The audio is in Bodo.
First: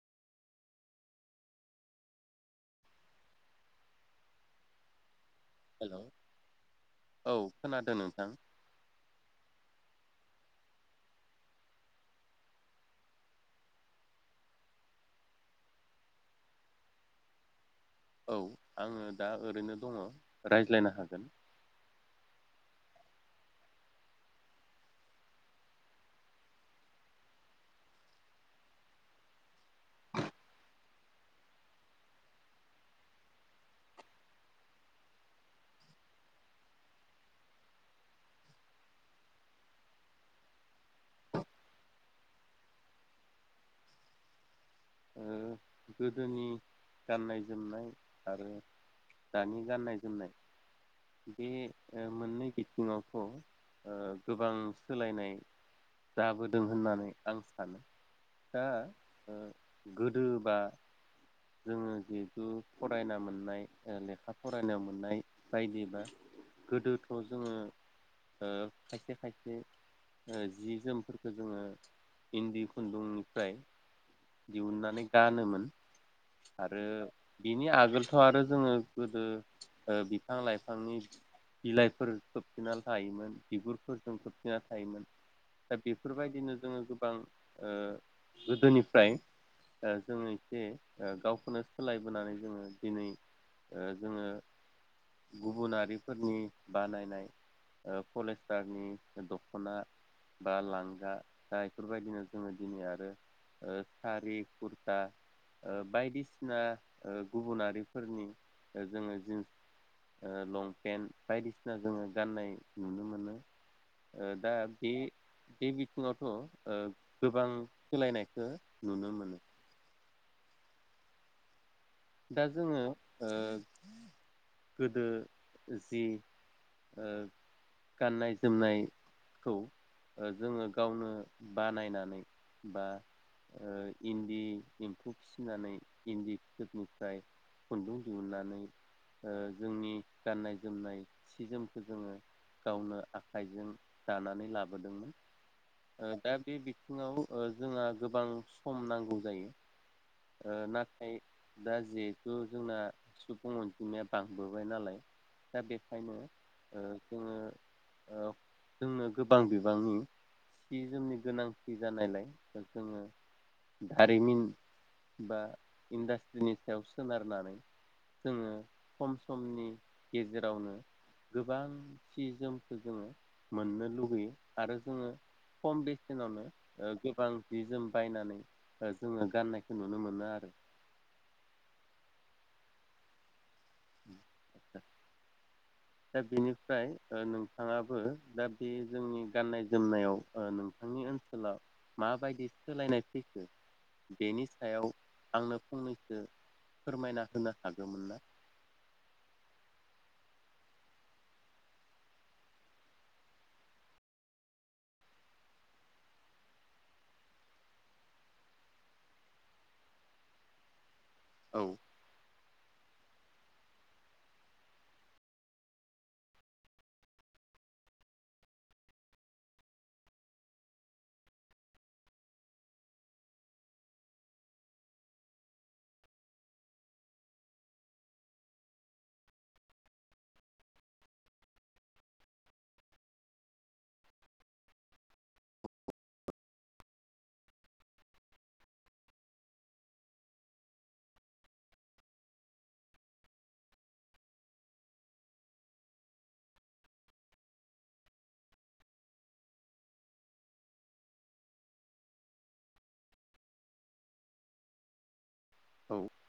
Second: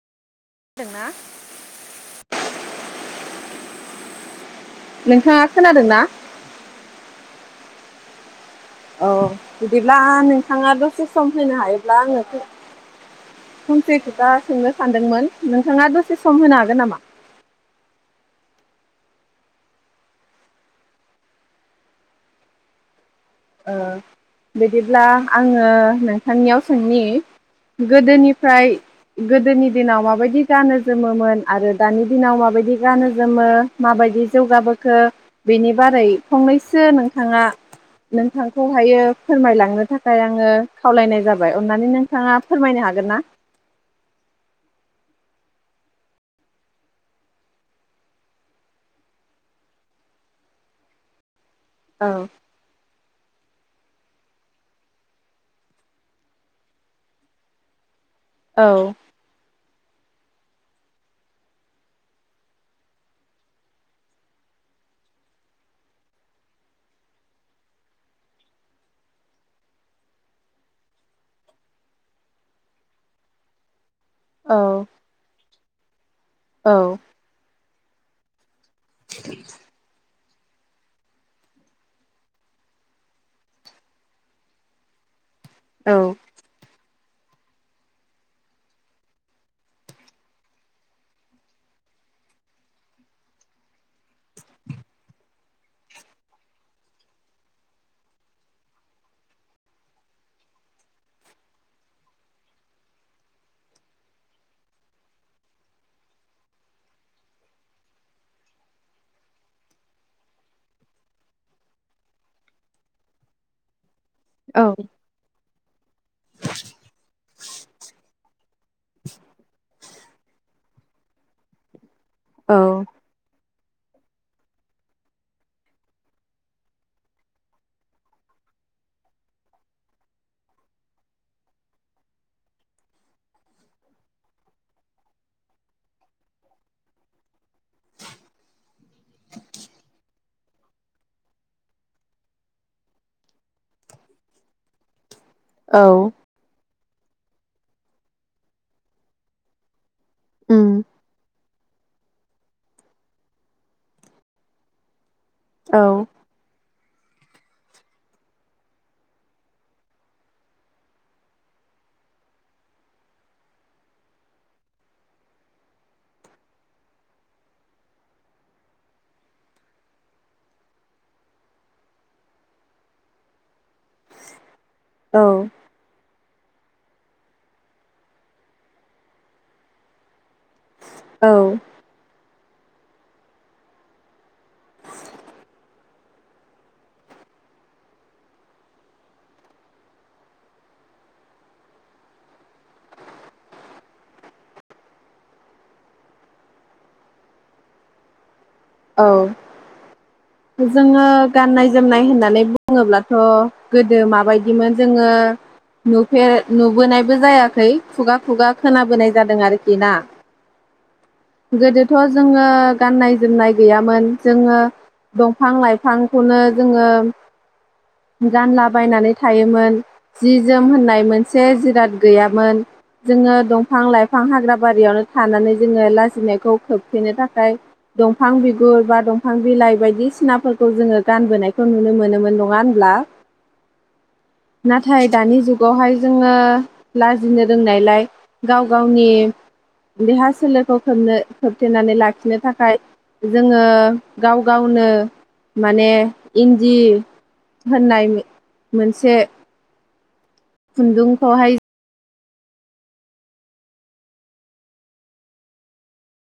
जादोंना नोंथाङा? खोनादोंना हेलौ औ। खोनादों नोंथां। औ बिदिब्ला नोंथाङा दसे सम होनो हायोब्ला आङो फंसे खोथि सोंनो सानदोंमोन नोंथाङा दसे सम होनो हागोन नामा? औ आङो दा ओरैनो दङ रायज्लायनो हागोन। ओ बिदिब्ला आङो नोंथांनियाव सोंनि गोदोनिफ्राय गोदोनि दिनाव माबायदि गानो जोमोमोन आरो दानि दिनाव माबायदि गानो जोमो माबायदि जौगाबोखो बेनि बारै फंनैसो नोंथाङा नोंथांखौहायो फोरमायलांनो थाखाय आङो खावलायनाय जाबाय अननानै नोंथाङा फोरमायनो हागोन ना। ओ गोदोनि गाननाय जोमनाय आरो दानि गाननाय जोमनाय बे औ मोननै बिथिङावथ' ओ गोबां सोलायनाय जाबोदों होननानै आं सानो। दा औ ओ गोदो बा जोङो जिहेथु फरायना मोननाय ओ लेखा फरायना मोननाय बायदिबा गोदोथ' जोङो ओ खायसे खायसे जि जोमफोरखौ जोङो इन्दि खुन्दुंनिफ्राय औ दिहुननानै गानोमोन। औ आरो बिनि आग आगोलथ' आरो जोङो गोदो ओ बिफां लाइफांनि बिलाइफोर खोबथिननानै थायोमोन बिगुरफोरजों खोबथिनानै थायोमोन। दा औ बेफोरबायदिनो जोङो। गोबां ओ गोदोनिफ्राय ओ जोंनि जे ओ गावखोनो सोलायबोनानै जोङो दिनै ओ जोङो गुबुनारिफोरनि बानायनाय ओ पलिस्टारनि दख'ना बा लांगा दा बेफोरबायदिनो जोङो दिनै आरो ओ सारि कुरता ओ बायदिसिना ओ गुबुनारिफोरनि ओ जोङो जिन्स ओ लंपेन्ट बायदिसिना जोङो गाननाय नुनो मोनो। ओ दा औ बि बे बि थिङावथ' ओ गोबां सोलायनायखो नुनो मोनो। दा जोङो औ ओ गोदो जि ओ गाननाय जोमनायखौ ओ जोङो गावनो बानायनानै बा ओ इन्दि एम्फौ फिसिनानै इन्दि फिथोबनि जाय खुन्दुं दिहुननानै ओ जोंनि गाननाय जोमनाय सि जोमखौ जोङो गावनो आखाइजों दानानै लाबोदोंमोन। औ ओ दा बे बि थिङाव ओ जोंहा गोबां सम नांगौ जायो। ओ उम नाथाय दा जिहेथु जोंना सुबुं अनजिमाया बांबोबाय नालाय। दा औ बेखायनो ओ जोङो ओ जोंनो गोबां बिबांनि सि जोमनि गोनांथि जानायलाय जोङो दारिमिन बा इन्डास्ट टिनि सायाव सोनारनानै जोङो खम समनि गेजेरावनो गोबां सि जोमखो जोङो मोननो लुगैयो आरो जोङो औ खम बेसेनावनो ओ गोबां जि जोम बायनानै ओ जोङो गाननायखौ नुनो मोनो आरो औ। उ [inaudible] दा बेनिफ्राय ओ नोंथाङाबो दा बे जोंनि गाननाय जोमनायाव ओ नोंथांनि ओनसोलाव माबायदि सोलायनाय फैखो बेनि सायाव आंनो फंनैसो फोरमायना होनो हागोमोन ना? औ जोङो गाननाय जोमनाय होननानै बुङोब्लाथ' गोदो माबायदिमोन जोङो नुफेर नुबोनायबो जायाखै खुगा खुगा खोनाबोनाय जादों आरोखि ना। औ गोदोथ' जोङो गाननाय-जोमनाय गैयामोन जोङो दंफां लाइफांखौनो जोङो गानलाबायनानै थायोमोन जि जोम होननाय मोनसे जिराद गैयामोन जोङो दंफां लाइफां हाग्र बारियावनो थानानै जोङो लाजिनायखौ खोबथेनो थाखाय दं फां बिगुर बा दंफां बिलाइ बायदिसिनाफोरखौ जोङो गानबोनायखौ नुनो मोनोमोन नङा होनब्ला? नाथाय दानि जुगावहाय जोङो लाजिनो रोंनायलाय गाव गावनि देहा सोलेरखौ खोबनो खोबथेनानै लाखिनो थाखाय जोङो गाव गावनो माने इन्दि होननाय मोनसे खुन्दुंखौहाय औ।